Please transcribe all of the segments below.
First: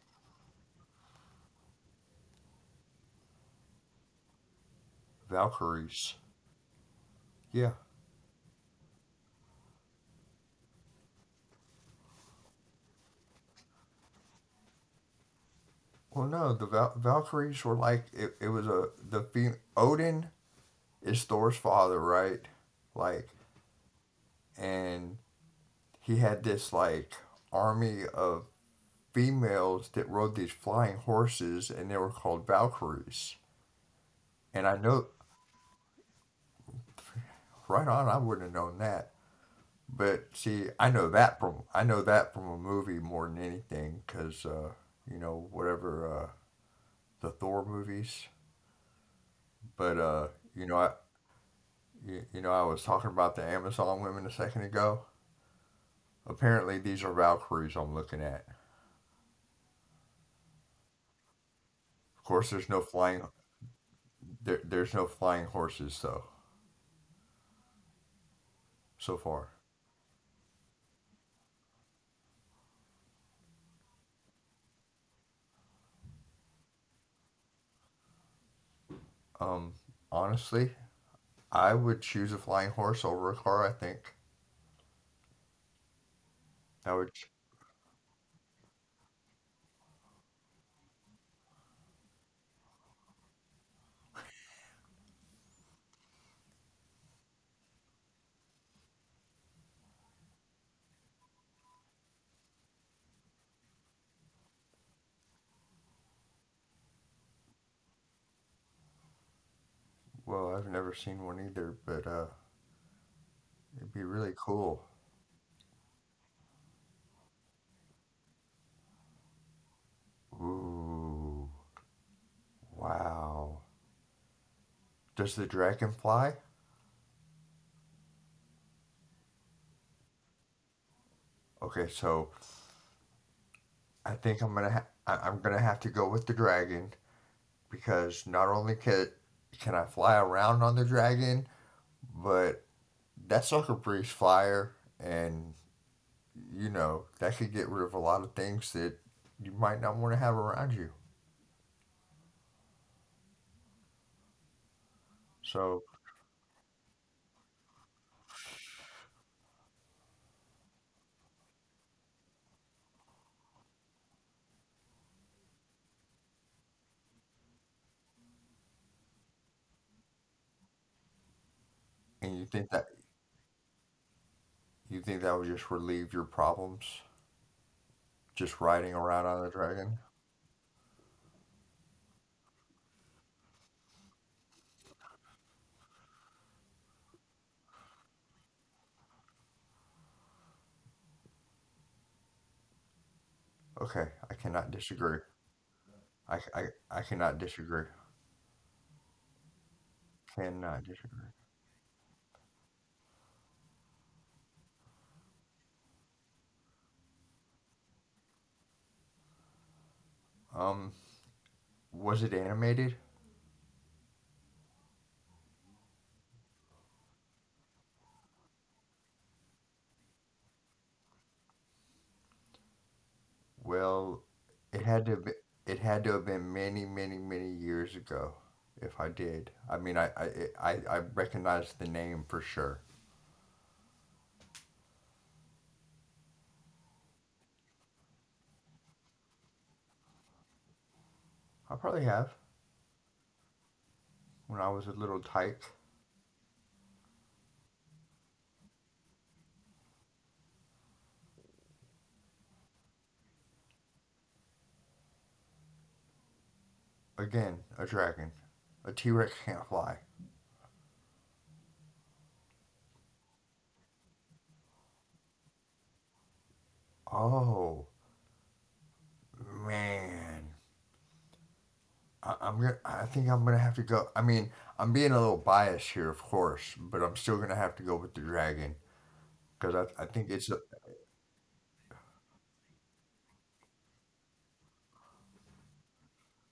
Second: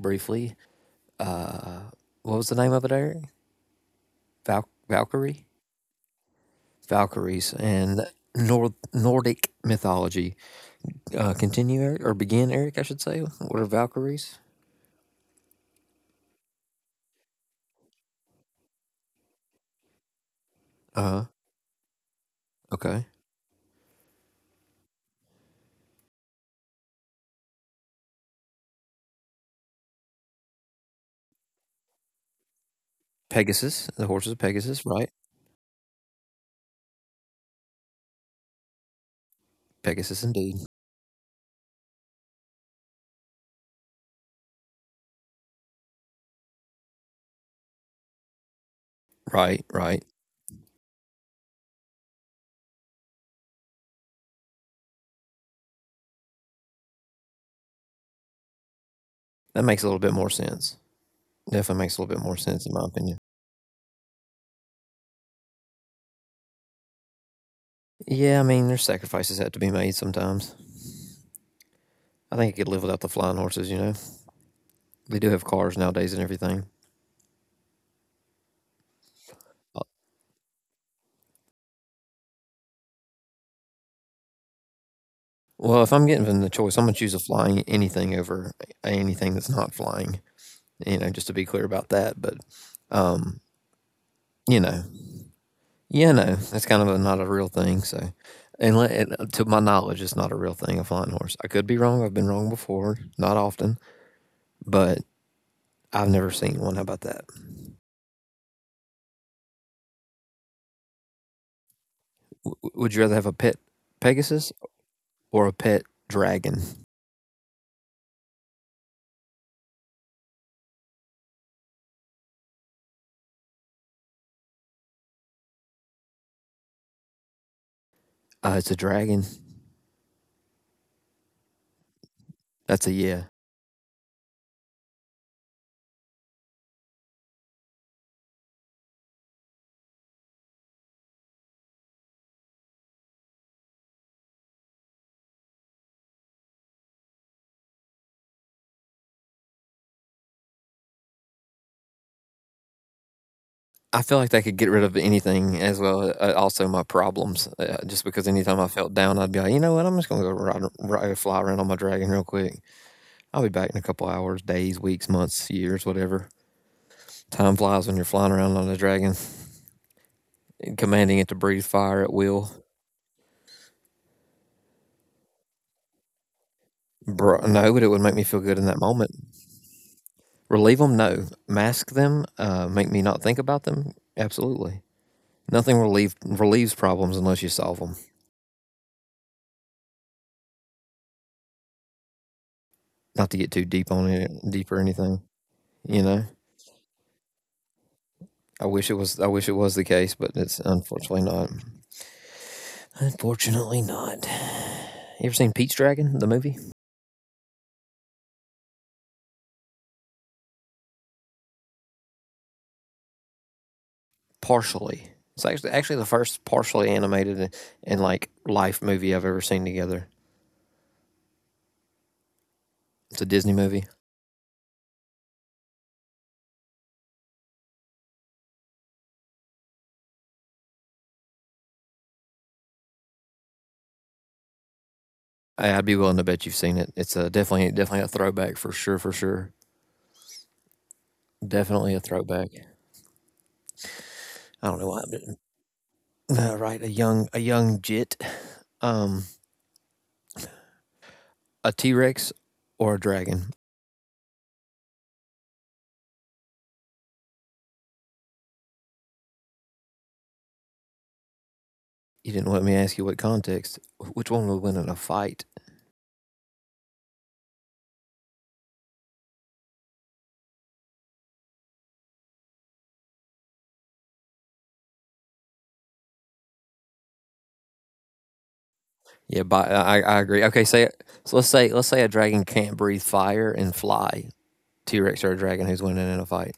briefly. Uh, what was the name of it, Eric? Valkyrie, Valkyries. Valkyries, Yeah. and Nordic mythology. Continue, Eric, or begin, Eric? I should say. What are Valkyries? Well, no, Valkyries were like it was a the fe- Odin is Uh huh. Thor's father, right? Like, Okay. and he had this like army of females that rode these flying horses, and they were called Valkyries. Pegasus, the horses And of I know, Pegasus, right? right on, I wouldn't have known that. But Pegasus, see, I indeed. know that from a movie more than anything, because you know, whatever, the Thor movies. But Right, right. you know, I, You know, I was talking about the Amazon women a second ago. Apparently, these are Valkyries I'm looking at. That makes a little bit more sense. Of Definitely makes course, a little there's bit no more sense, in flying. my opinion. There's no flying horses though, Yeah, I so mean, there's far. sacrifices that have to be made sometimes. I think I could live without the flying horses, you know? They do have cars nowadays and everything. Um, Honestly, I would choose a flying horse over a car. I think Well, if I'm I given would. the choice, I'm going to choose a flying anything over anything that's not flying, you know, just to be clear about that. But, um, you know, yeah, no, that's kind of a, not a real thing. So, and to my knowledge, it's not a real thing, a flying horse. I could be wrong. I've been wrong before, not often, but I've never seen one. How about that? Well, I've never seen one either, but W would you rather have it'd a be pet really cool. Pegasus or a pet dragon? Ooh, wow. Does the dragon fly? It's a dragon. Okay, so That's a yeah. I think I'm gonna have to go with the dragon because not only can I fly around on the dragon, but that sucker breathes fire, and you know that could get rid of a lot of things that you might not want to have around you. I feel like that could get rid of So, anything as well. Also, my problems, just because anytime I felt down, I'd be like, you know what, I'm just gonna go ride fly around on my dragon real quick. I'll be back in a couple hours, days, weeks, months, years, whatever. Time flies when you're flying around on a dragon, commanding it to and breathe fire at will. you think that would just relieve your problems Bro, no, just but it would make riding me feel around good on in the that moment. dragon? Relieve them, no. Mask them, make me not think about them, absolutely. Nothing relieves problems unless you solve them. Okay, Not to get I too cannot deep on it, disagree. deep or anything, I I, you I know. cannot disagree. I wish it was. I wish it Cannot was the case, disagree. but it's unfortunately not. Unfortunately not. You ever seen Pete's Dragon, the movie? Um, was it animated? Partially. It's actually the first partially animated and, like life movie I've ever seen together. It's a Well, Disney movie. it had to be, it had to have been many, many, many years ago if I did. I mean, I recognize the name for sure. I'd be willing to bet you've seen it. It's a definitely a throwback for sure. I probably have, Definitely a throwback. when I was a little I don't know tyke. why. But, right, a young jit, um, a T Rex or a dragon. Again, a dragon. A T-Rex can't fly. You didn't let me ask you what context. Which one would win in a fight? Oh, man. I think I'm gonna have to go. I mean, I'm being a little biased here, of course, but I'm still gonna have to go with the dragon Yeah, but because I, I I think agree. it's. Okay, A, say so. Let's say a dragon can't breathe fire and fly. T Rex or a dragon, who's winning in a fight?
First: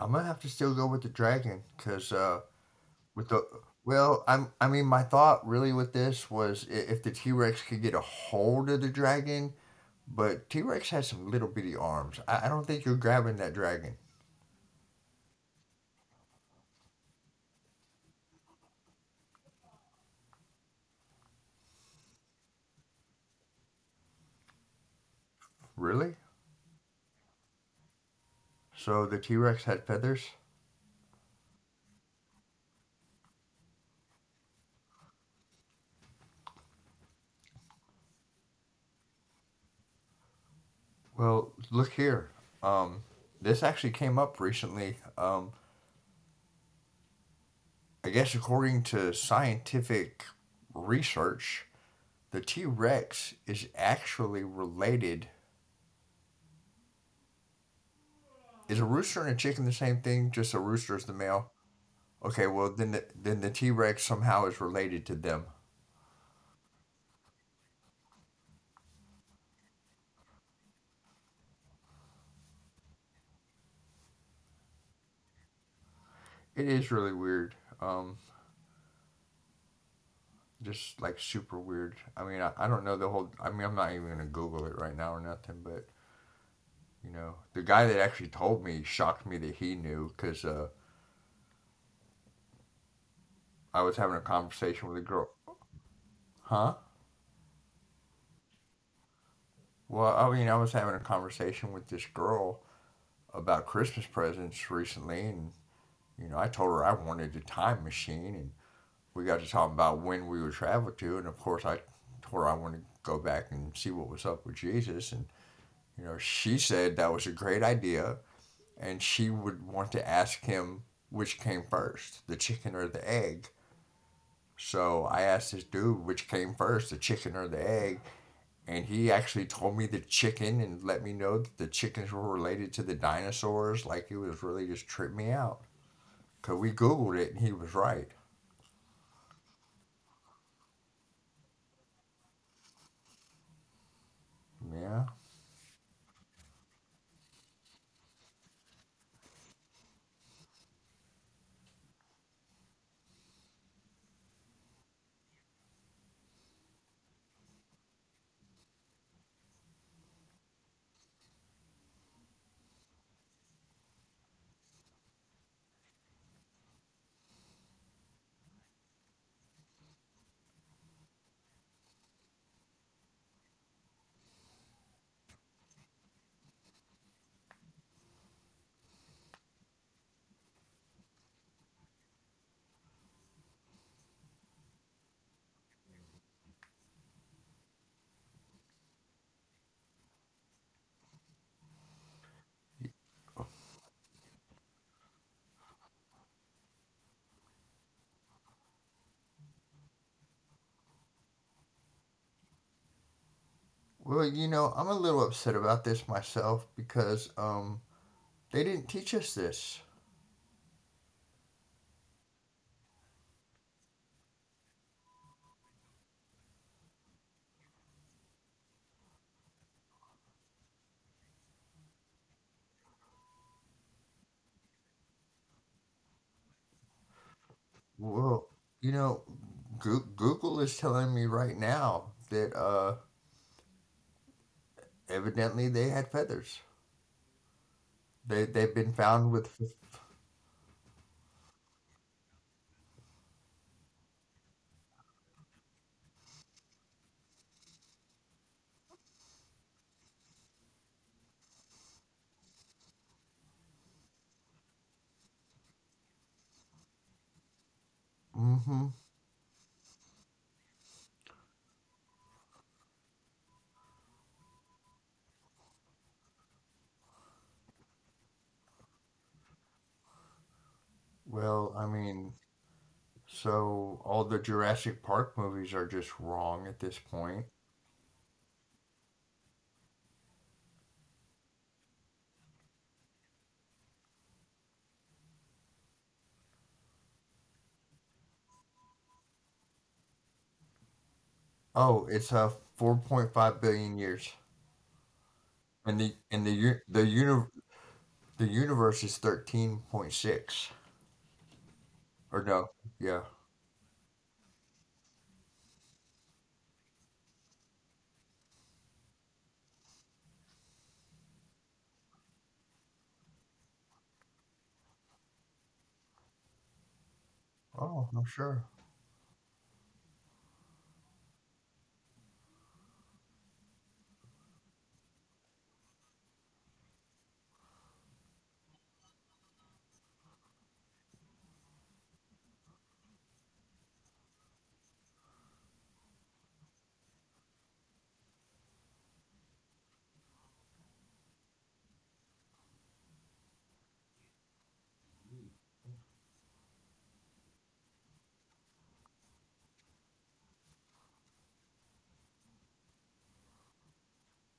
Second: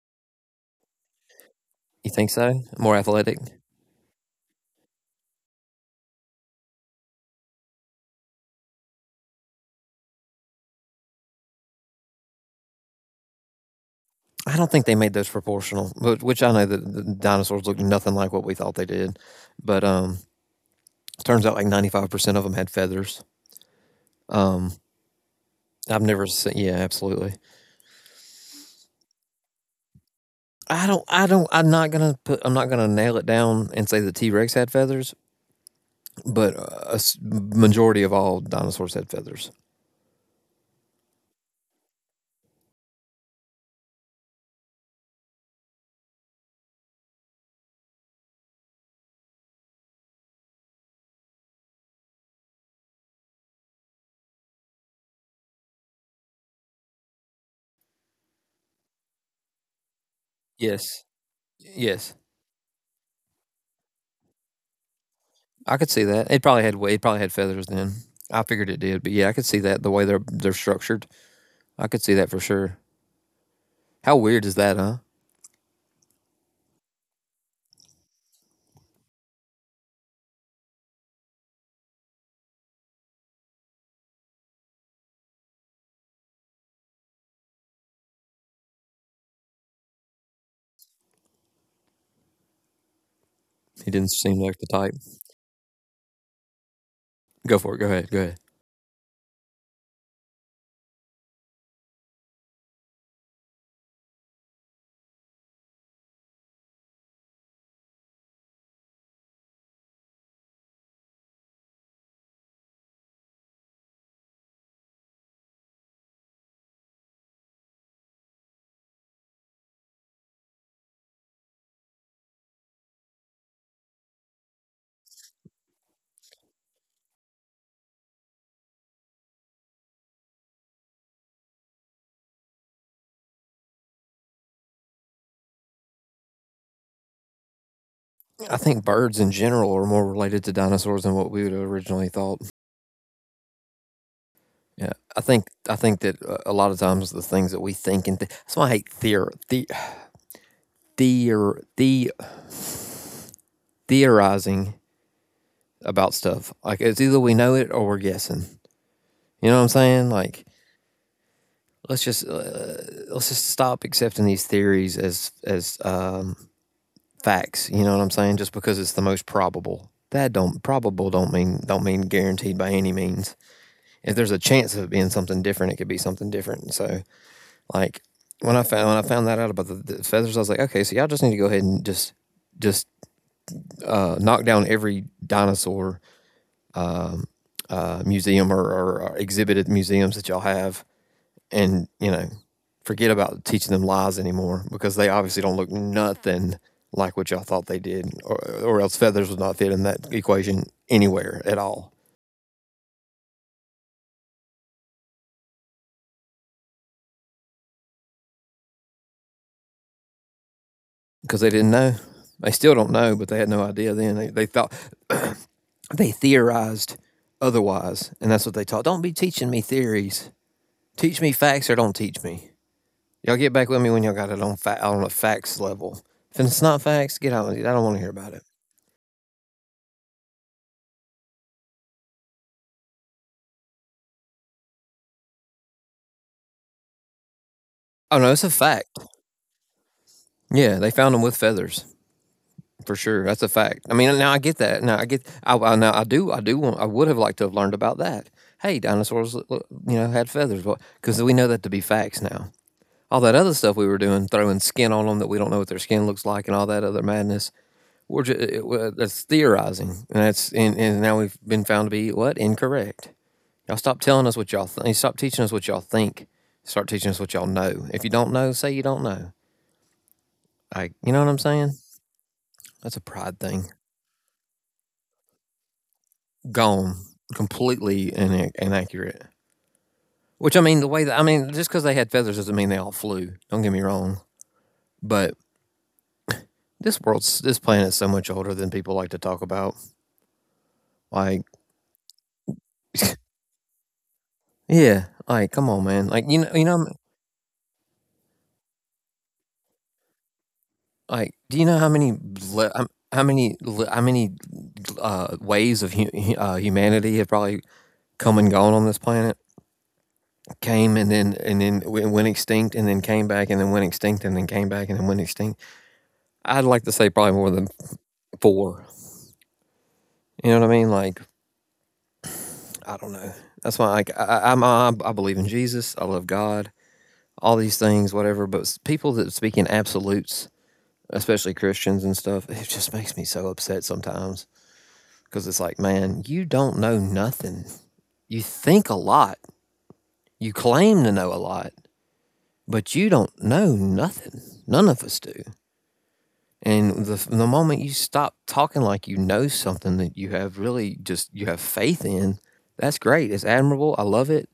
I'm gonna have to still go with the dragon You because think so? More With athletic? the well, I mean, my thought really with this was if the T Rex could get a hold of the dragon, but T Rex has some little bitty arms. I don't think you're grabbing that dragon, I don't think they made those proportional, but which I know that the dinosaurs looked nothing like what we thought they did. But turns out like 95% of them had feathers. Um, I've really. never seen. Yeah, absolutely. So the T Rex had feathers. I don't. I don't. I'm not gonna put. I'm not gonna nail it down and say the T Rex had feathers, but a majority of all dinosaurs had feathers. Well, look here. Um, this actually came up recently. I guess according to scientific research, the T Rex is actually related. Is a rooster and a chicken the same thing? Just a rooster is Yes. the male. Yes. Okay, well then then the T Rex somehow is related to them. I could see that. It probably had feathers then. I figured it did, but yeah, I could see that the way they're structured. I could see that for sure. How weird is that, huh? It is really weird. Um, just like super weird. I mean, I don't know the whole. I mean, I'm not even gonna Google it right now or nothing. But you know, the guy that actually told me shocked me that he knew, because I He was didn't having a seem like the conversation type. with a girl. Huh? Go for it. Go ahead. Go ahead. Well, I mean, I was having a conversation with this girl about Christmas presents recently, and you know, I told her I wanted a time machine, and we got to talking about when we would travel to, and of course I told her I wanted to go back and see what was up with Jesus, and you know, she said that was a great idea, and she would want to ask him which came first, the chicken or the egg. So I asked this dude which came first, the chicken or the egg, and he actually told me the chicken and let me know that the chickens were related to the dinosaurs. Like, it was really, just tripped me out. 'Cause we googled it and he was right. I think birds in general are more related to dinosaurs than what we would have originally thought. Yeah, Yeah. I think that a lot of times the things that we think that's why I hate theor the theorizing about stuff. Like it's either we know it or we're guessing. You know what I'm saying? Like let's just uh, let's just stop accepting these theories as facts. You know what I'm saying? Just because it's the most probable, that don't probable don't mean guaranteed by any means. If there's a chance of it being something different, it could be something different. So like when I found that out about the feathers, I was like, okay, so y'all just need to go ahead and just knock down every dinosaur um, museum or exhibit at museums that y'all have, and forget about teaching them lies anymore, because they obviously don't look nothing like what y'all thought they did, or else feathers would not fit in that equation anywhere at all, Well, you know, I'm a little upset about this myself because they didn't teach us this. because they didn't know. They still don't know, but they had no idea. Then they thought they theorized otherwise, and that's what they taught. Don't be teaching me theories. Teach me facts or don't teach me. Y'all get back with me when y'all got it on a facts level. If it's not facts, get out with it. I don't want to hear about it. Well, you know, Google is telling me right now that evidently they had feathers. Oh no, They it's a they've been fact. found with. Yeah, they found them with feathers. For sure, that's a fact. I mean, now I get that. Now I get. I now I do. I do want. I would have liked to have learned about that. Hey, dinosaurs, had feathers, because we know that to be facts now. All that other stuff we were doing, throwing skin on them that we don't know what their skin looks like, and all that other madness. We're just it, Mm-hmm. wa- that's theorizing, and now we've been found to be what, incorrect. Y'all stop telling us what y'all think. Stop teaching us what y'all think. Start teaching us what y'all know. If you don't know, say you don't know. Like, you know what I'm Well, saying? I mean, That's a pride thing. so all the Jurassic Park movies are just wrong at Gone this point. completely inaccurate. Which I mean, the way that I mean, just because they had feathers doesn't mean they all flew. Don't get me wrong, but this planet is so much older than people like to talk about. Like, Oh, it's uh, 4.5 billion years, yeah, like come on, and man. Like the universe is 13.6, like do you know how many or no, yeah. How many waves of humanity have probably come and gone on this planet? Came and then went extinct and then came back and then went extinct and then came back and then went extinct. I'd like to say probably more than Oh, I'm sure. four. You know what I mean? Like, I don't know. That's why, like, I believe in Jesus. I love God. All these things, whatever. But people that speak in absolutes, especially Christians and stuff, it just makes me so upset sometimes. Because it's like, man, you don't know nothing. You think a lot. You claim to know a lot, but you don't know nothing. None of us do. And the moment you stop talking like you know something that you have really just you have faith in, that's great. It's admirable. I love it.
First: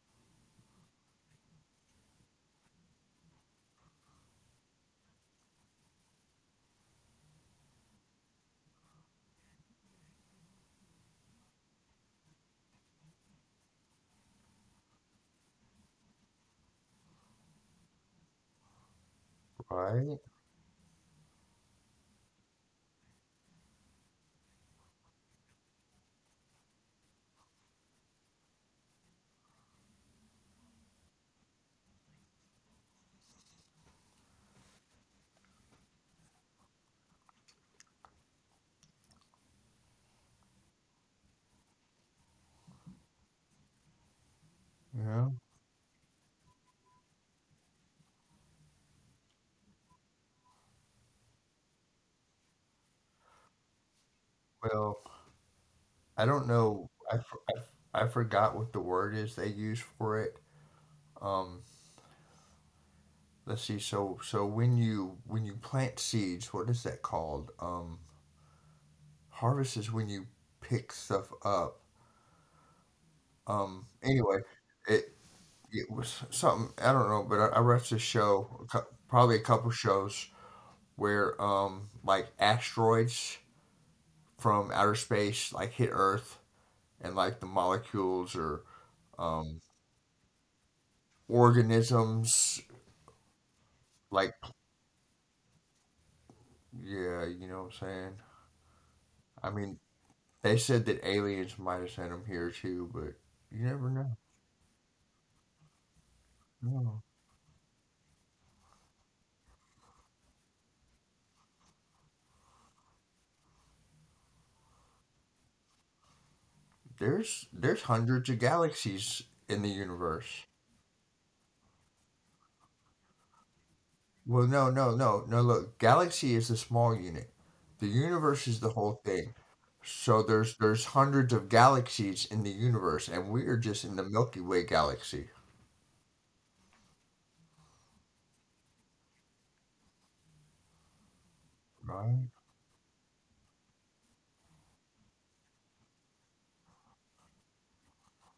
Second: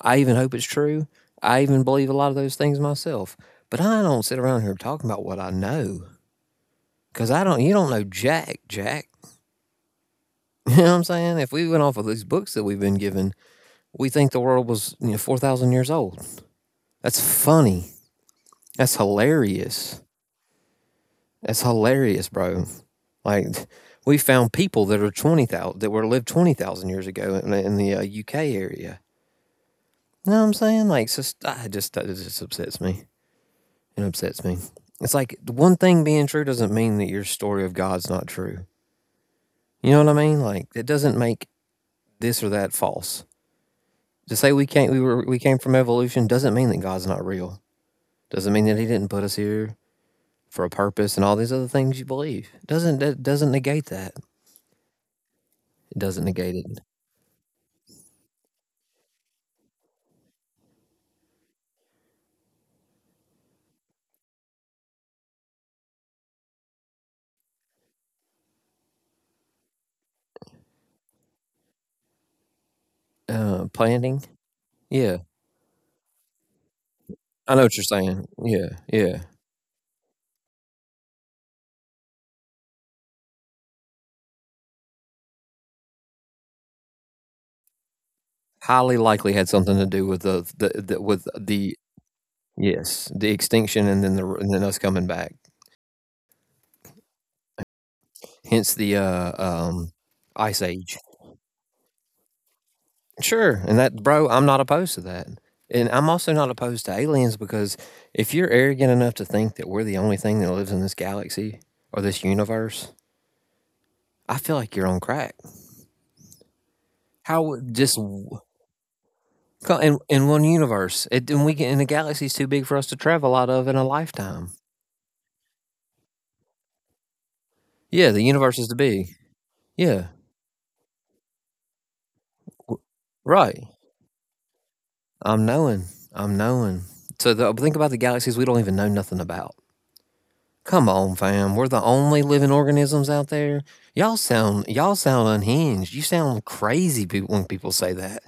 I even hope it's true. I even believe a lot of those things myself. But I don't sit around here talking about what I know, because I don't, you don't know Jack, Jack. You know what I'm saying? If we went off of these books that we've been given, we think the world was 4,000 years old. That's funny. That's hilarious. Right? That's hilarious, bro. Like, we found people that are 20,000, that were, lived 20,000 years ago in the UK area. You know what I'm saying? Like, that just upsets me. It upsets me. It's like one thing being true doesn't mean that your story of God's not true. You know what I mean? Like it doesn't make this or that false. To say we can't we were Yeah. we came from evolution doesn't mean that God's not real. Doesn't mean that he didn't put us here for a purpose and all these other things you believe. Doesn't negate that. Well, It I doesn't don't negate it. know. I forgot what the word is they use for it. Um, let's see. So when you, when you plant seeds, what is that called? Harvest is when you pick stuff up. Planning. Anyway, it Yeah. it was something, I don't know, but I I know what you're watched a saying. show, Yeah. Yeah. probably a couple shows where, like, asteroids from outer space like hit Earth and like the molecules or Highly likely had um, something to do with the organisms, yes, the extinction and then the like, and then us coming back. yeah, you know what I'm saying? Hence the I mean, they Ice said Age. that aliens might have sent them here too, but you Sure, and never that, know. bro, I'm not opposed to that, and I'm also not opposed to No. aliens because if you're arrogant enough to think that we're the only thing that lives in this galaxy or this universe, I feel like you're on crack. How There's would just hundreds of galaxies in the in universe. one universe, it, and we get, and the galaxy's too big for us to travel out of in a Well, lifetime. no, no, no, no, look. Galaxy is a small unit. The Yeah, the universe is universe the is too whole big. thing. Yeah, So there's hundreds of galaxies in the w- universe and we are right. just in the Milky Way galaxy. I'm knowing. I'm knowing. So think about the galaxies we don't even know nothing about. Come on, fam. We're the Right? only living organisms out there. Y'all sound unhinged. You sound crazy when people say that.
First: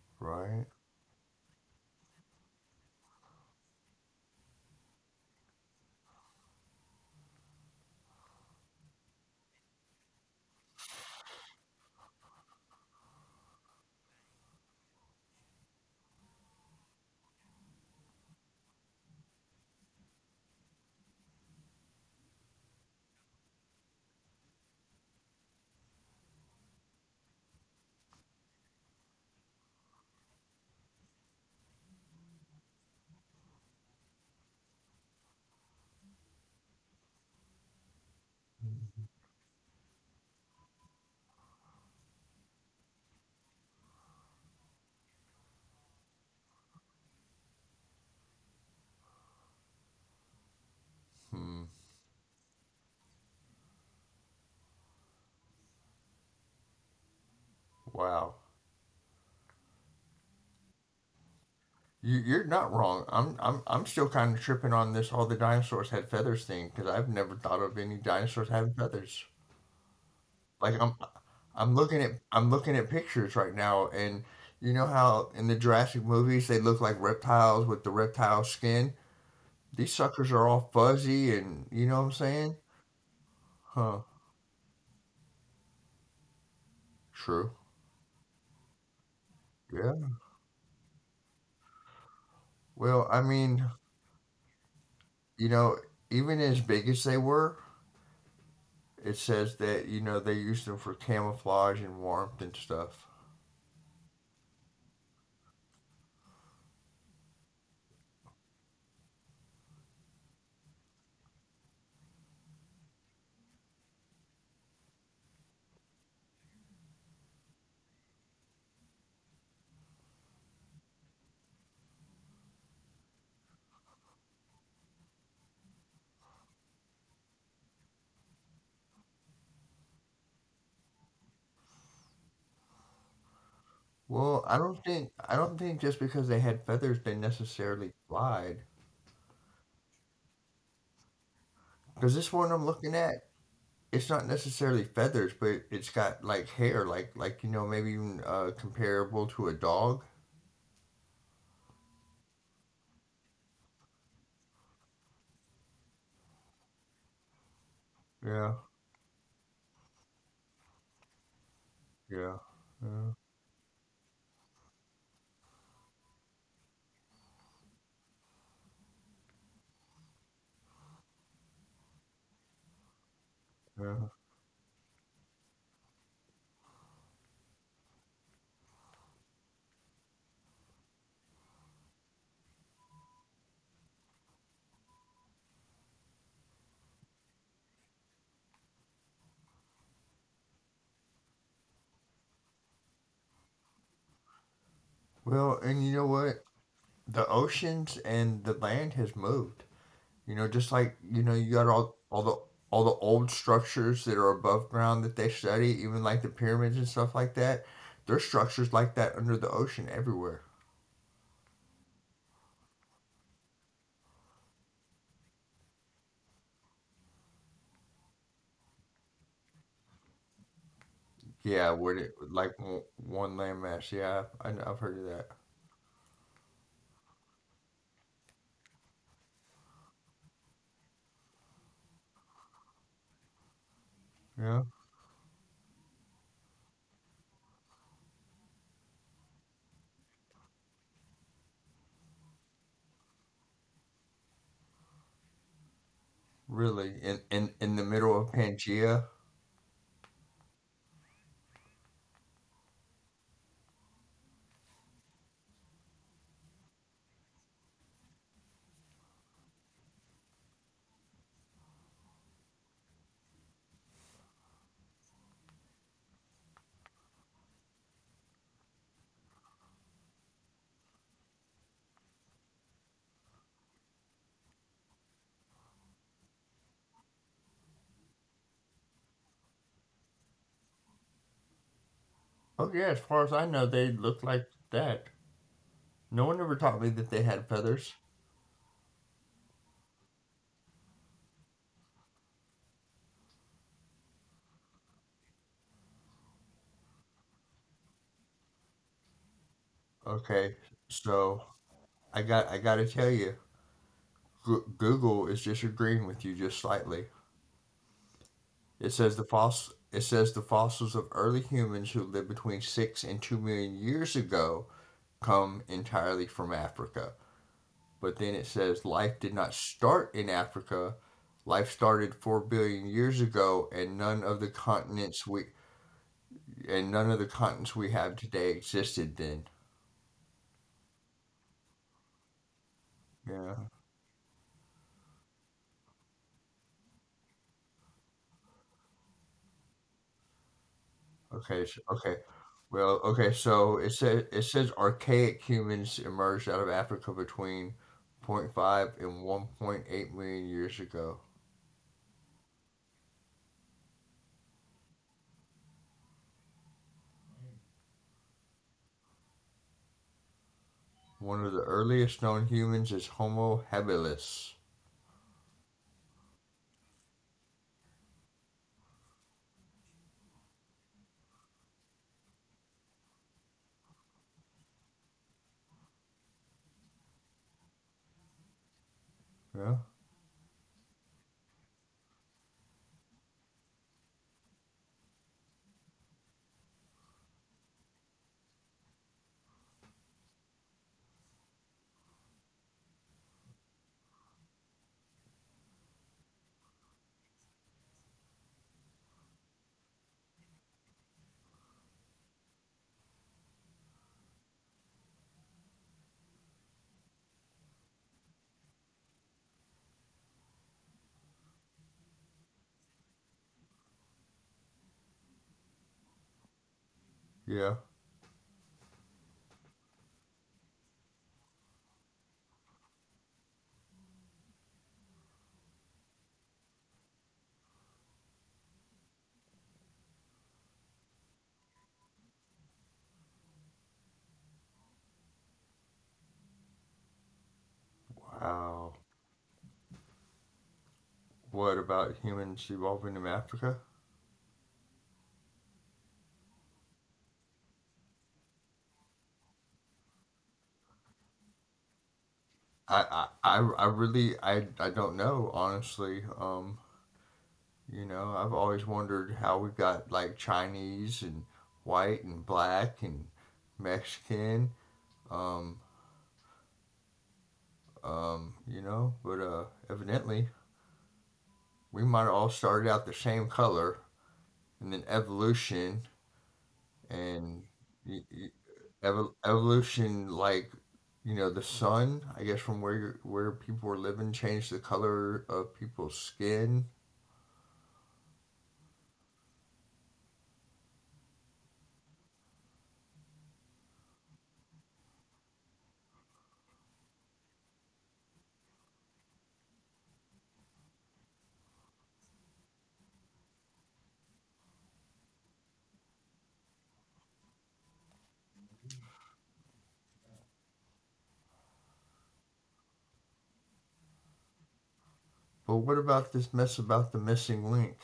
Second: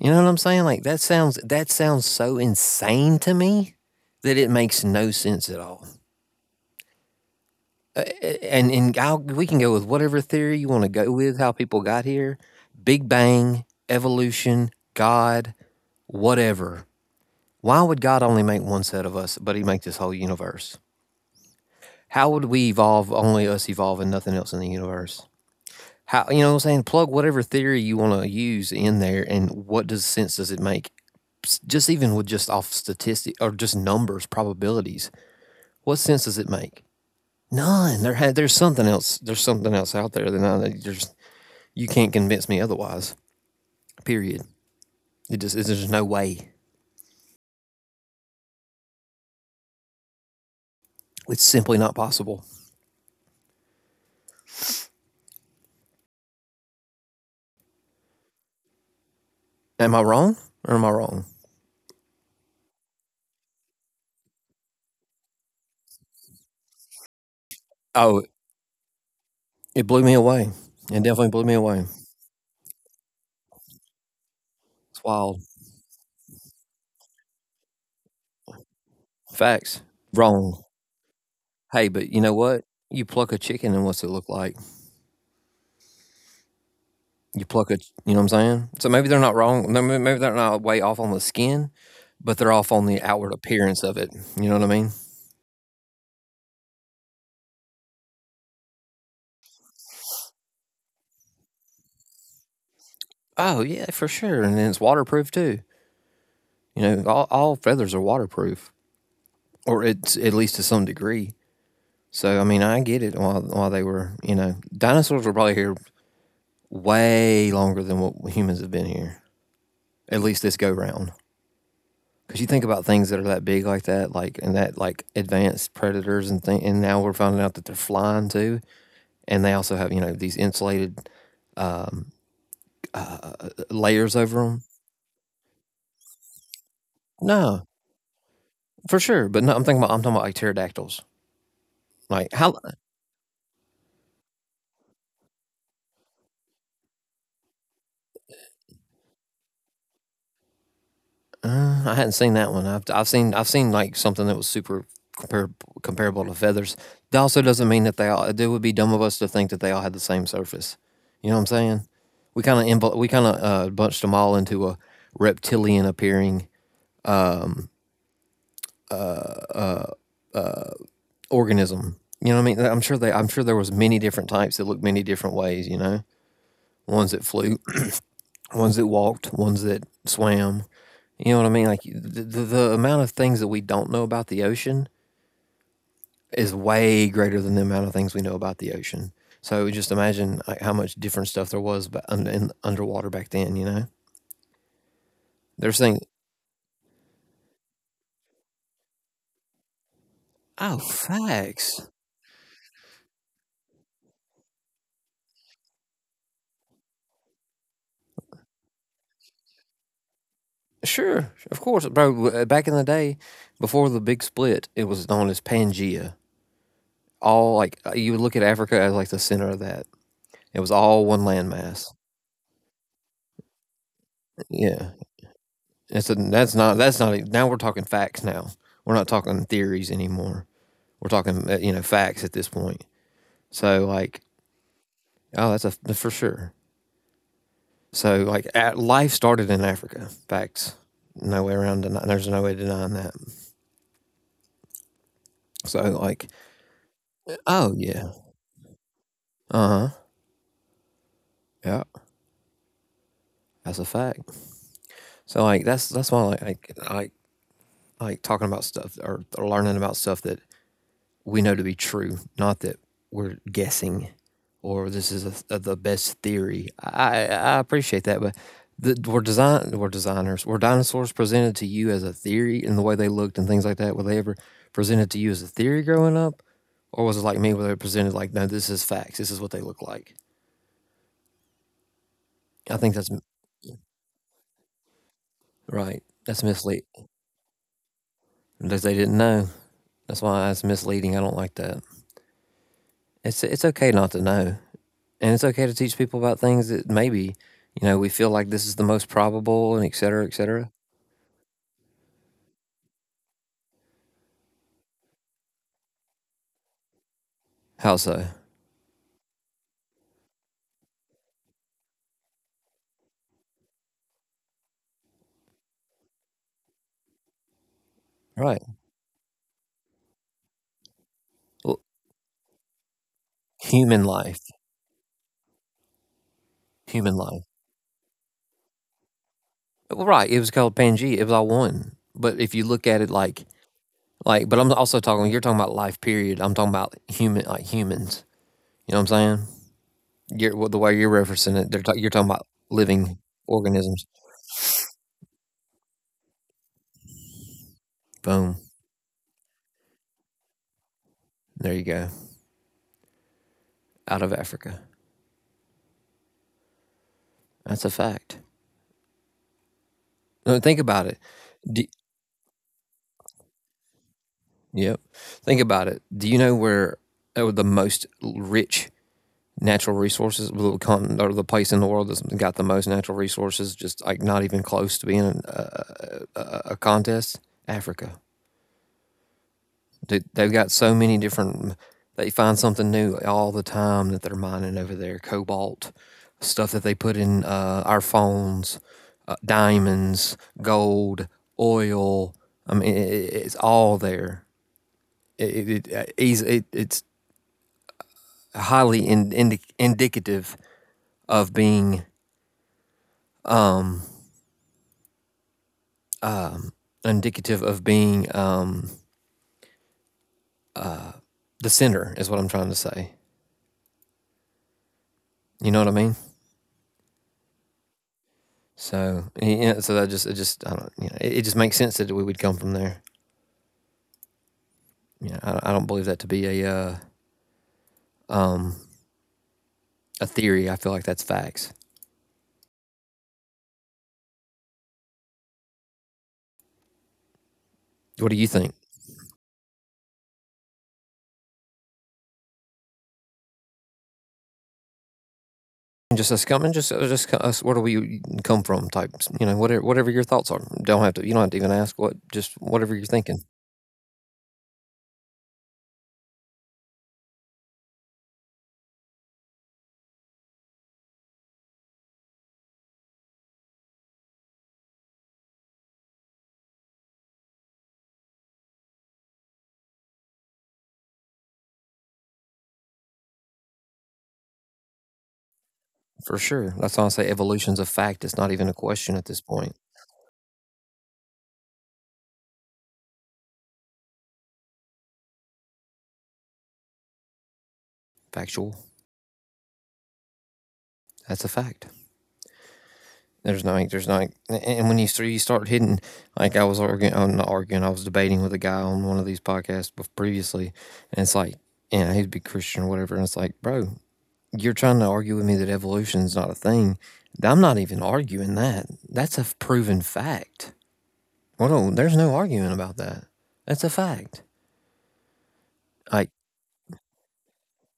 You know what I'm saying? Right? Like that sounds so insane to me that it makes no sense at all. Uh, we can go with whatever theory you want to go with how people got here. Big Bang, evolution, God, whatever. Why would God only make one set of us, but he make this whole universe? How would we evolve, only us evolve and nothing else in the universe? How, you know what I'm saying? Plug whatever theory you want to use in there, and what does sense does it make? Just even with just off statistics or just numbers, probabilities, what sense does it make? None. There's something else. There's something else out there than I there's You can't convince me otherwise. Period. It just There's just no way. It's Hmm. simply not possible. Wow. Am I wrong, or am I wrong? You, you're not wrong. I'm still kind of tripping on this all the dinosaurs had feathers thing because I've never thought of any Oh, dinosaurs having feathers. it blew me away. Like, It I'm definitely blew me away. I'm looking at pictures right now and you know It's how wild. in the Jurassic movies they look like reptiles with the reptile skin? Facts. These suckers are Wrong. all fuzzy and Hey, you but know what you I'm know what? saying? You pluck a chicken and what's it Huh. look like? You True. pluck it, you know what I'm saying? So maybe they're not wrong. No, Yeah. maybe they're not way off on the skin, but they're off on the Well, I outward mean, appearance of it. You know what I mean? you know, even as big as they were, it says that, you know, they used them for camouflage and warmth and stuff. Oh yeah, for sure. And then it's waterproof too. You know, all feathers are waterproof, or it's at least to some degree. So I mean, I get it. While they were, you know, dinosaurs were probably here way longer than what humans have been here. At least this go round. Because you think about things that are that big like that, like and that like advanced predators and thing, and now we're finding out that they're flying too and they also have, you know, these insulated um, layers over Well, them. I don't think just because they had feathers they No, necessarily lied. for sure, but no, I'm talking about like pterodactyls. Because Like this how one I'm looking at, it's not necessarily feathers, but it's got like hair, like you know, maybe even comparable to a dog. I hadn't seen that one. I've seen like something that was super compar- comparable to feathers. That also doesn't mean that they all. It Yeah, would be dumb of us to think that they all had the same surface. You know what I'm saying? We yeah, kind of we yeah, kind of uh, bunched them all into a reptilian appearing um, organism. You know what I mean? I'm sure there was many yeah. different types that looked many different ways. You know, ones that flew, ones that walked, ones that swam. You know what I mean? Like the amount of things that we don't know about the ocean is way greater than the amount of things we know about the ocean. So just imagine, like, how much different stuff there was in underwater back then. You know, Well, they're and you saying, know what? The oceans and the land has moved. You know, just "Oh, like, you know, you got facts." all the old structures that are above ground that they study, even like the pyramids and stuff like that. There's structures like that under the ocean everywhere. Sure, of course, bro. Back in the day, before the big split, it was known as Pangea. All like you would look at Africa as like the center of that. It was all one Yeah, would landmass. it like one landmass? Yeah, I've heard of Yeah. that. That's not e, Now we're talking facts now. We're not talking theories anymore. We're talking, you know, facts at this point. So Yeah, like, oh, that's a for sure. So like life started in Africa. Facts. No way around deny, There's no way denying that. So like, really, in in the oh middle of yeah. Pangea. Uh-huh. Yeah. That's a fact. So like that's why like talking about stuff, or learning about stuff that we know to be true, not that we're guessing or this is the best theory. I appreciate that, but the, we're design we're designers. Were dinosaurs presented to you as a theory in the way they looked and things like that? Were they ever presented to you as a theory growing up, or was it like me where they were presented like, no, this is facts. This is what they look like. Oh yeah, as far I as think I that's know, they look like that. No one right. ever taught That's me that they had misleading feathers. because they didn't know. That's why it's misleading. I don't like that. It's okay not to know. And it's okay to teach people about things that maybe, you know, we feel like this is the most Okay, probable, and et cetera, et so cetera. I got to tell you, Google is disagreeing with you just slightly. How It so? says the foss it says the fossils of early humans who lived between 6 and 2 million years ago come entirely from Africa. But then it says life Right. did not start in Africa. Life started Well, 4 billion years ago, and none of the human life. continents we human life have today existed then. well, right, it was called Pangea, it was all one. But if you look at it Yeah. like, but I'm also talking, you're talking about life period, I'm talking about human, like humans, you know what I'm saying? Well, the way you're Okay. Referencing it, Okay. You're talking about Well. Okay. living So it says organisms. Archaic humans emerged out of Africa between zero point Boom, 0.5 and 1.8 million years ago. there you go. Out of Africa. That's a fact. No, think about it. One of the Do, earliest known humans is Homo habilis. yep, think about it. Do you know where, the most rich natural resources, the continent or the place in the world that's got the most natural resources, just like not even close to being a contest? Africa. Yeah. Dude, they've got so many different. They find something new all the time that they're mining over there. Cobalt, stuff that they put in, our phones, diamonds, gold, oil. I mean, I it's all there. It, it, it's Highly in, indi indicative of being um, indicative of being, the sinner is what I'm trying to say. You know what I mean? Yeah. So yeah, so that just it just, I don't, you know, it just makes sense that we would come from there. You know, I don't believe that to be a, um, a theory. I feel like that's facts. What do you Wow. think? What about humans evolving in Africa? Just us coming, just, just us. Where do we come from? Type, you know, whatever whatever your thoughts are. Don't have to. You don't have to even ask what. Just whatever you're thinking. I really I don't know, honestly. You know, I've always wondered how we got like Chinese and white and black and Mexican. Um, you know, but evidently we might have all started out the same color, and then evolution For sure. That's why I say and evolution's a y- fact. y- It's not even a question at this point. evolution, like, you know, the sun, I guess, from where you're, where people were living, changed the color of people's skin. Factual. That's a fact. There's no, And when you start, hitting, like I'm not arguing, I was debating with a guy on one of these podcasts previously, and it's like, you know, he's a big Christian or whatever, and it's like, bro, you're trying to argue with me that evolution's not a thing. I'm not even arguing that. That's a proven fact. Well, no, there's no arguing about that. That's a fact. But what about Like, this mess about the missing link?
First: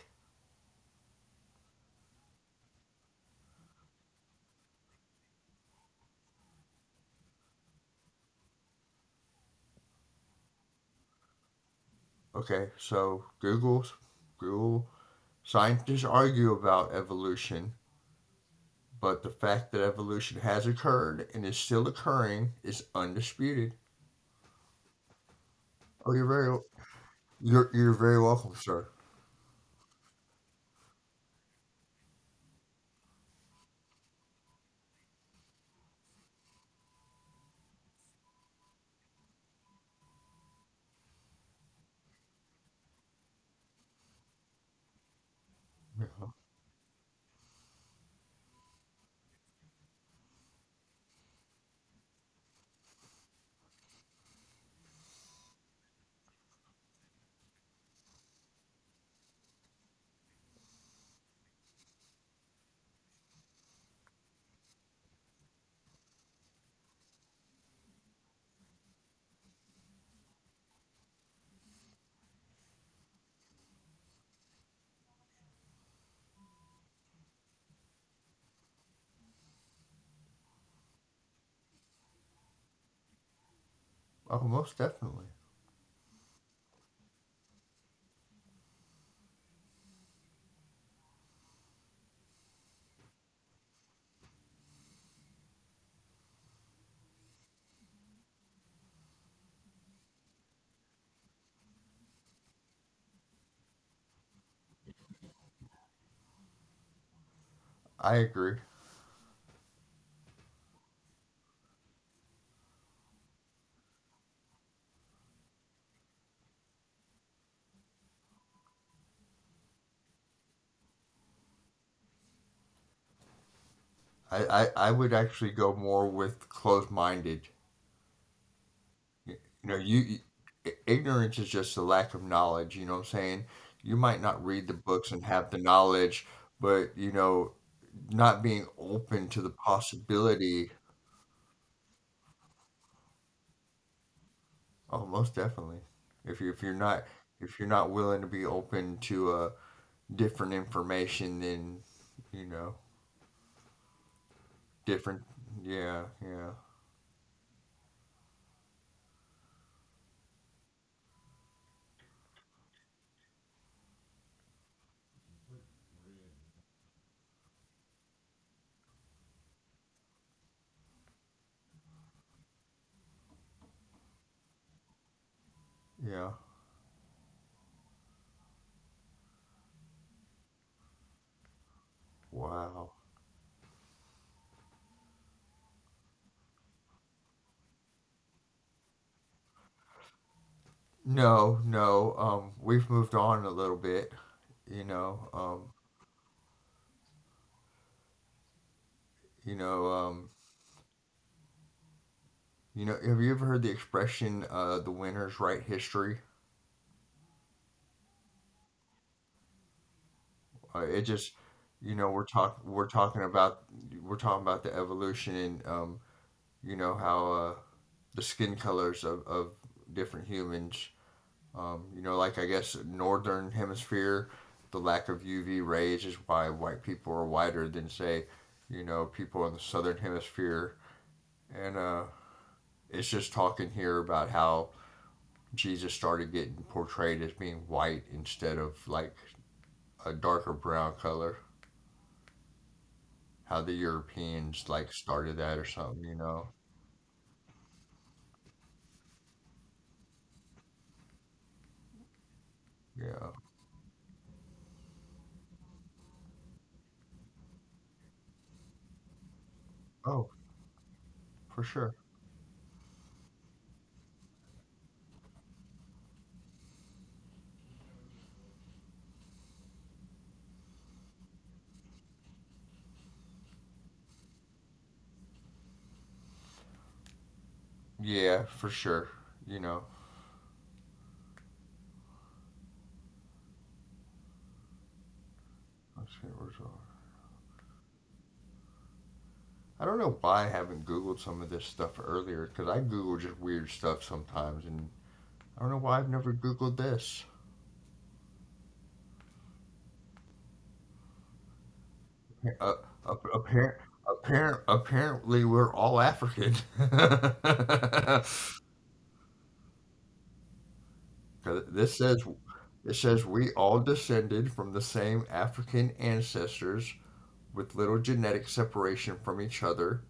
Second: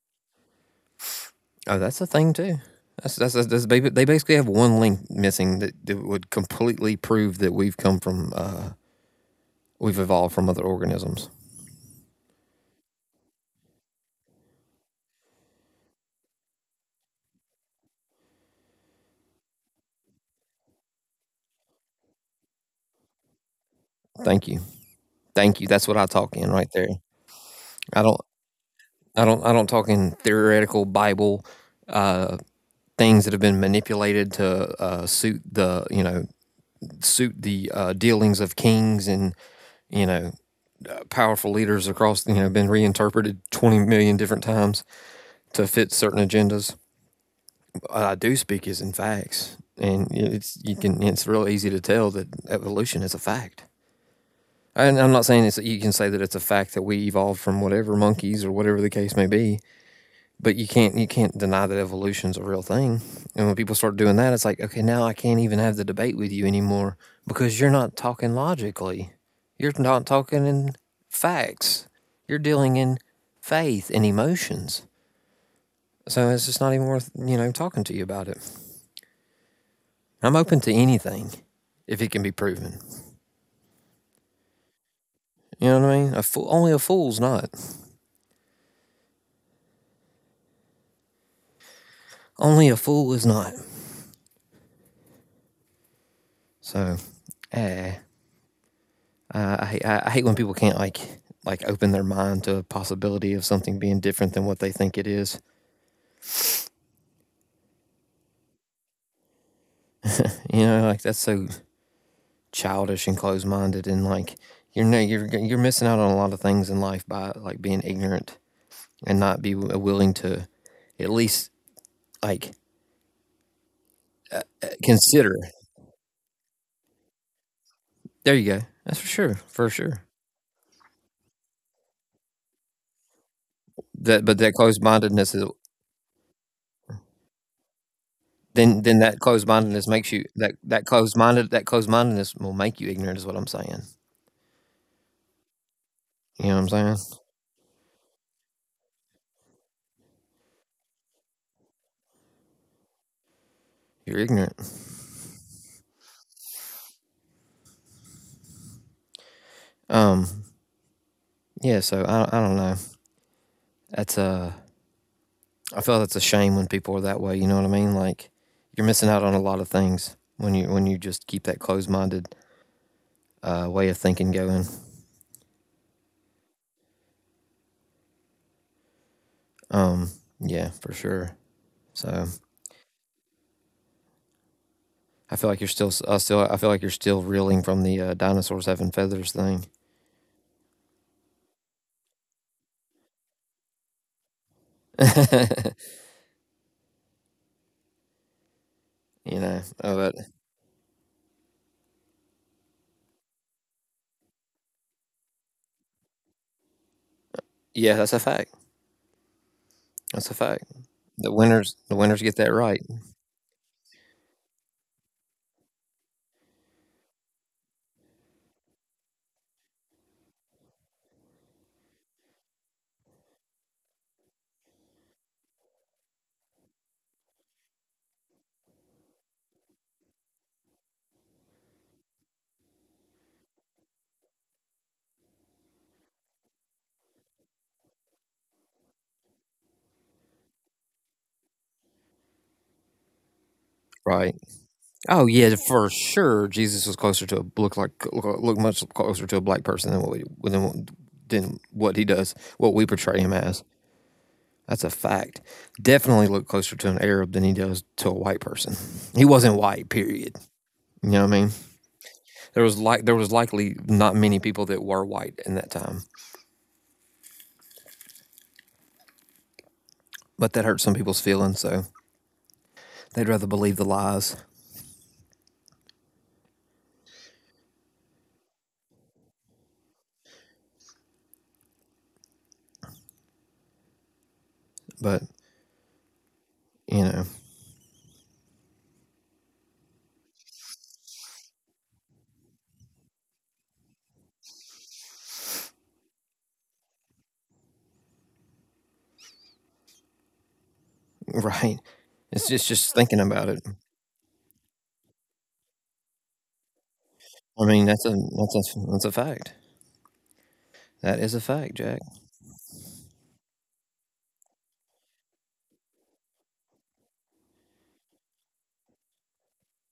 oh, that's a thing too. That's that's, that's, they basically have one link missing that would completely prove that we've come from, we've evolved from other organisms. Okay, so Google scientists argue about evolution, but the fact that evolution has occurred and is still occurring is undisputed. Thank you. Thank you. That's what I Oh, you're talk in very, right there. You're I don't very welcome, sir. I don't talk in theoretical Bible uh things that have been manipulated to, suit the, you know, suit the, dealings of kings and, you know, powerful leaders across, you know, been reinterpreted 20 million different times to fit certain Yeah. agendas. What I do speak is in facts, and it's, you can, it's real easy to tell that evolution is a fact. And I'm not saying it's, you can say that it's a fact that we evolved from whatever monkeys or whatever the case may be, but you can't deny that evolution's a real thing. And when people start doing that, it's like, okay, now I can't even have the debate with you anymore because you're not talking logically. You're not talking in facts. You're dealing in faith and emotions. So it's just not even worth, you know, talking to you about it. I'm open to anything if it can be proven. Oh, most definitely. You know what I mean? A fool, only a fool's not. Only a fool is not. So, eh, I hate when people can't like, open their mind to a possibility of something being different than what they think it is. I agree. You know, like that's so childish and closed minded, and like you're, no, you're missing out on a lot of things in life by like being ignorant and not be willing to at least, like, I would consider. actually go more with closed minded. There you go. That's for sure, You, for know, sure. you ignorance is just a lack of knowledge, you know what I'm saying? You That might but that not read closed the books mindedness and is have the knowledge, but you know, not being then that open closed to the mindedness makes you, possibility. That closed mindedness will make you ignorant is what I'm saying. Oh, most definitely. You know If what you're I'm saying? not willing to be open to different information, then, you know, You're ignorant. different. Yeah, Um, yeah. So, I don't know. That's, I feel that's a shame when people are that way. You know what I mean? Like you're missing out on a lot of things when you, just keep that closed-minded way of thinking going. yeah. Um, yeah, for sure. So Wow. I feel like you're still reeling from the, dinosaurs having feathers thing. No, no. We've moved on a little bit. You know, You know, you know, uh, but Um. You know, have you ever heard the expression, "the winners write history"? yeah, that's a fact. That's a fact. Uh, it The just, winners the you know, winners we're get that right. Talking about, the evolution, and you know how, the skin colors of different humans. You know, like, I guess northern hemisphere, the lack of UV rays is why white people are whiter than, say, you know, people in the southern hemisphere. And it's just talking here about how Jesus started getting portrayed as being white instead of like a darker brown color. How the Right. Europeans like Oh started yeah, that or for something, you sure. know? Jesus was closer to a look, much closer to a black person than than what he does, what we portray him Yeah. as. That's a fact. Definitely look closer to an Arab than he does to a white person. He wasn't white, Oh, period. You know what I mean? for sure. There was likely not many people that were white in that time, but that hurt some people's feelings. So they'd rather believe the lies. Yeah, for sure. You know. But Let's see, where's all- you know, I don't know why I haven't Googled some of this stuff earlier, because I Google just weird stuff sometimes, and I don't know why I've never Googled this. right? It's Uh, just ap- thinking about appar- it. Apparently, we're all African. I mean, that's a fact. That is a 'Cause fact, this Jack. says, it says we all descended from the same African ancestors with little genetic separation from each other.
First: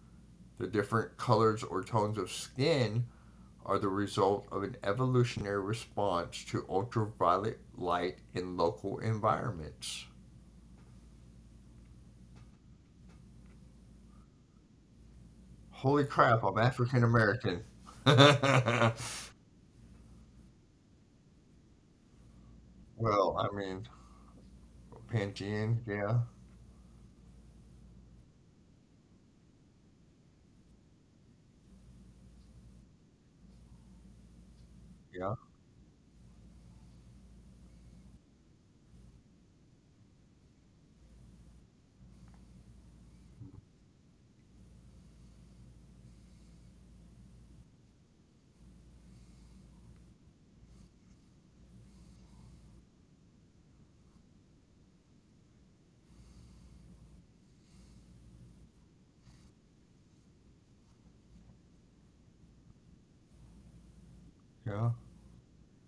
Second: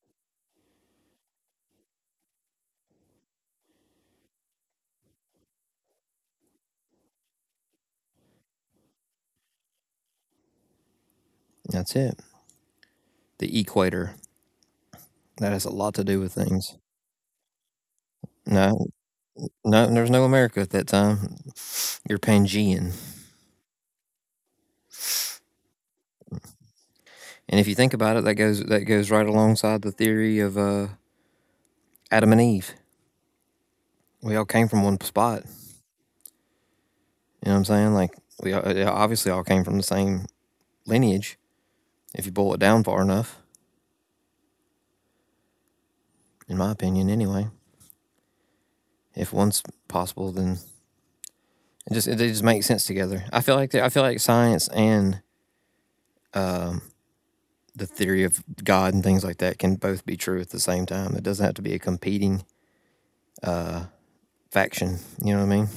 The different colors or tones of skin are the result of an evolutionary response to ultraviolet light in local environments. That's it. The equator. That has a lot Holy to do with crap, I'm things. African American. No, Well, no, there was no America at that time. You're Pangean, I mean, Pangean, yeah, and if you think about it, that goes right alongside the theory of Adam and Eve. We all came from one yeah, spot. You know what I'm saying? Like we obviously all came from the same lineage. If you boil it down far enough, in my opinion, anyway. If one's possible, then it just makes sense together. I feel like science and um, the theory of God and things like that can both be true at the same time. It doesn't have to be a competing yeah, faction. You know what I mean?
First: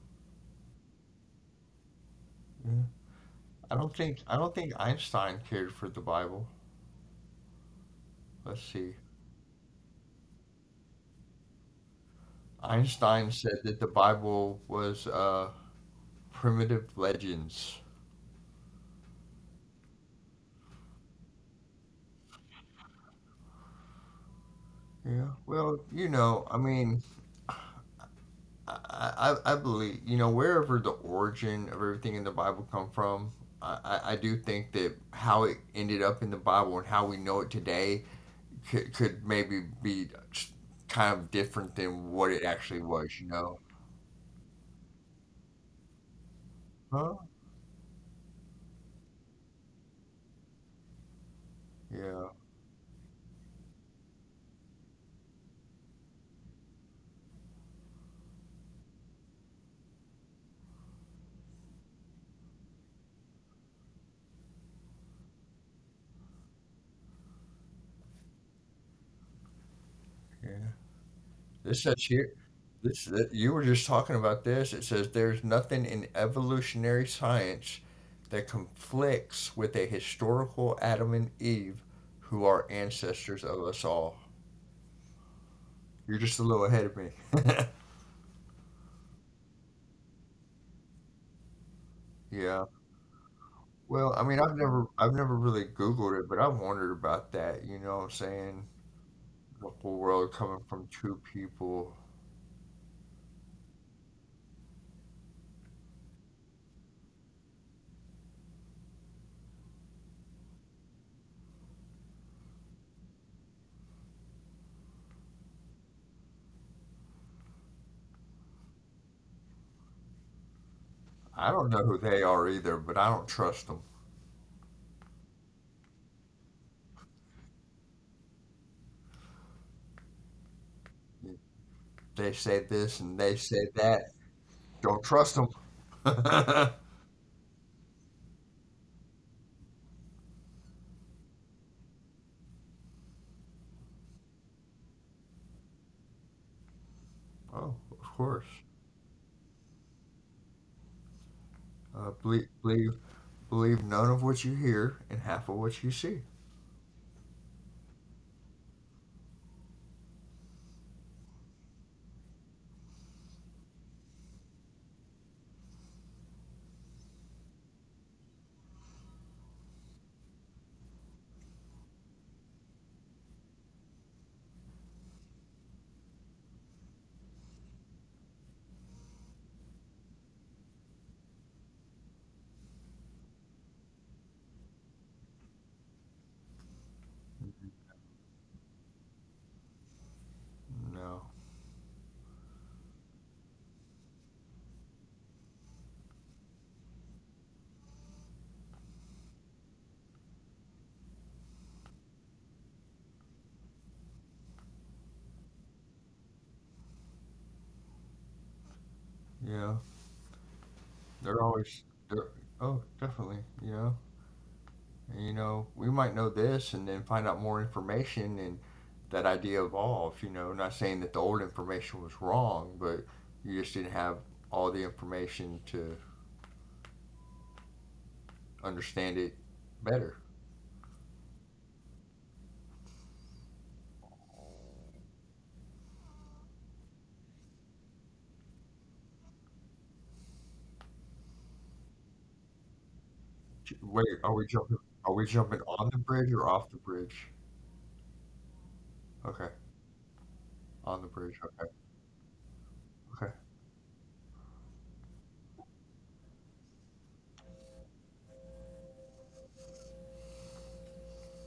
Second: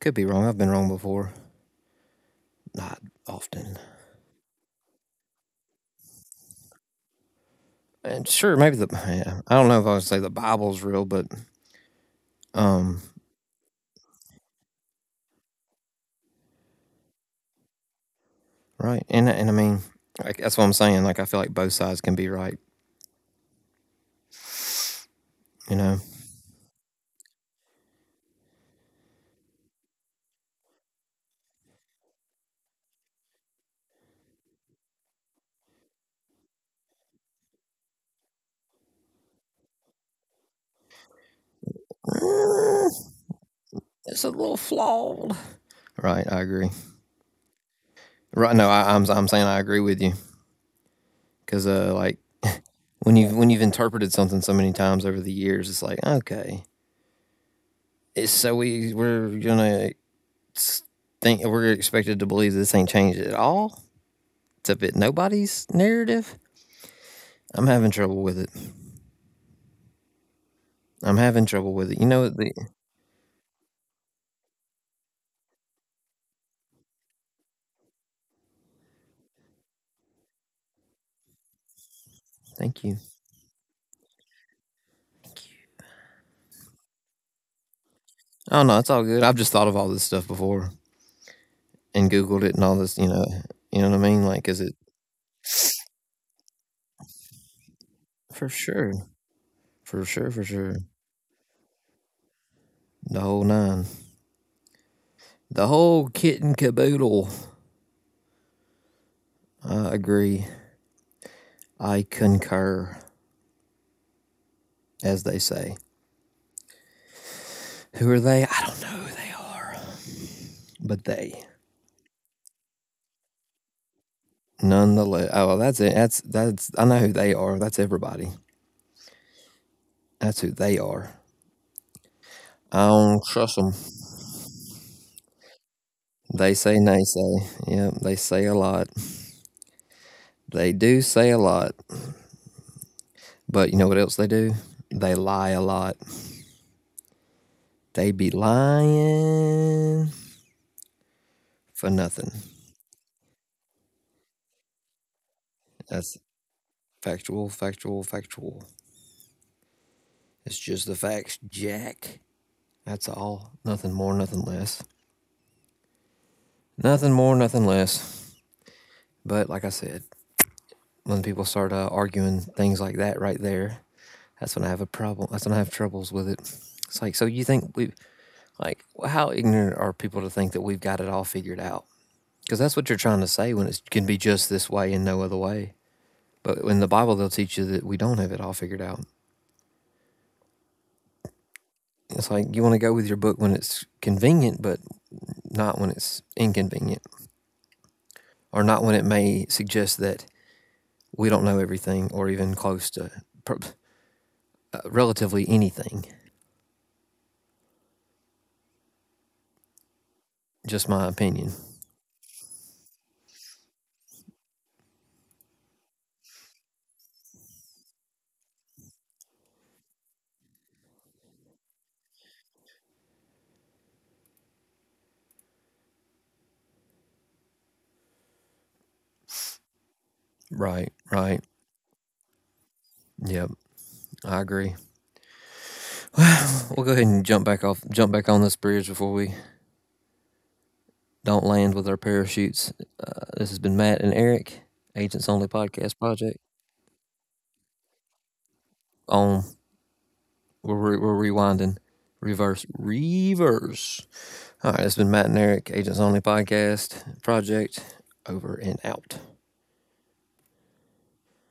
Could be wrong. I've been wrong before. yeah. Not often. I don't think Einstein cared for the Bible. And sure, Let's maybe the see. yeah, I don't know if I would say the Bible's real, but um, Einstein said that the Bible was primitive legends. right. And I mean, like, that's what I'm saying. Like I feel like both sides can be right. Yeah. Well, You you know. know, I mean, I believe, you know, wherever the origin of everything in the Bible come from, I do think that how it ended up in the Bible and how we know it today could maybe be kind of different than what it actually was, you know? It's a little flawed. Right, I agree. Huh? Right, no, I'm saying I agree with you because like Yeah. when you have when you've interpreted something so many times over the years, it's like okay, so we're gonna think we're expected to believe this ain't changed at all to fit nobody's narrative. I'm having trouble with it. Yeah. I'm having trouble This with it. says You know, here. the, This that you were just talking about this. It says there's nothing in evolutionary science that conflicts with a historical Adam and Eve who are thank you. ancestors of us all. You're just a little ahead of me. Oh no, it's all good. I've just thought of all this stuff before and Googled it and Yeah. all this. You know what I Well, mean? I mean, Like, is I've it never, really Googled it, but I've wondered about that. You know what I'm for saying? sure? The whole For sure, world for coming sure. from two people. The whole nine. The whole kit and caboodle. I agree. I concur, as they say. Who are they? I don't know who they are, but they. I don't know who they are either, but I don't trust them. Nonetheless, oh, well, that's it. That's that's. I know who they are. That's everybody. That's who they are. They say I this and don't they trust say them. that. Don't trust them. They say nay say. Yeah, they say a lot. They do say a lot. But you know what else they do? They lie a lot. Oh, of They be course. lying for Uh, nothing. believe, believe, believe none of what you hear and half of what you That's see. factual, factual, factual. It's just the facts, Jack. That's all. Nothing more, nothing less. Nothing more, nothing less. But like I said, when people start arguing things like that right there, that's when I have a problem. That's when I have troubles with it. It's like, so you think we, like, how ignorant are people to think that we've got it all figured out? Because that's what you're trying to say when it can be just this way and no other way. But in the Bible, they'll teach you that we don't have it all figured out. No. It's like you want to go with your book when it's convenient, but not when it's inconvenient, or not when it may suggest that we don't know everything or even close to pr- relatively anything. Yeah. Just my They're opinion. always, they're, oh, definitely. You know, and, you know, we might know this and then find out more information and that idea evolves, you know, not saying that the old information was wrong, but you just didn't have all the information to understand it better. Right, right. Yep, I agree. We'll go ahead and jump back off, jump back on this bridge before we don't land with our parachutes. This has been J- Matt Wait, and Eric, are Agents we Only jumping on Podcast the Project. bridge or off the bridge? On Okay. On we're the bridge. rewinding, Okay. reverse, Okay. reverse. All right, it's been Matt and Eric, Agents Only Podcast Project. Over and out.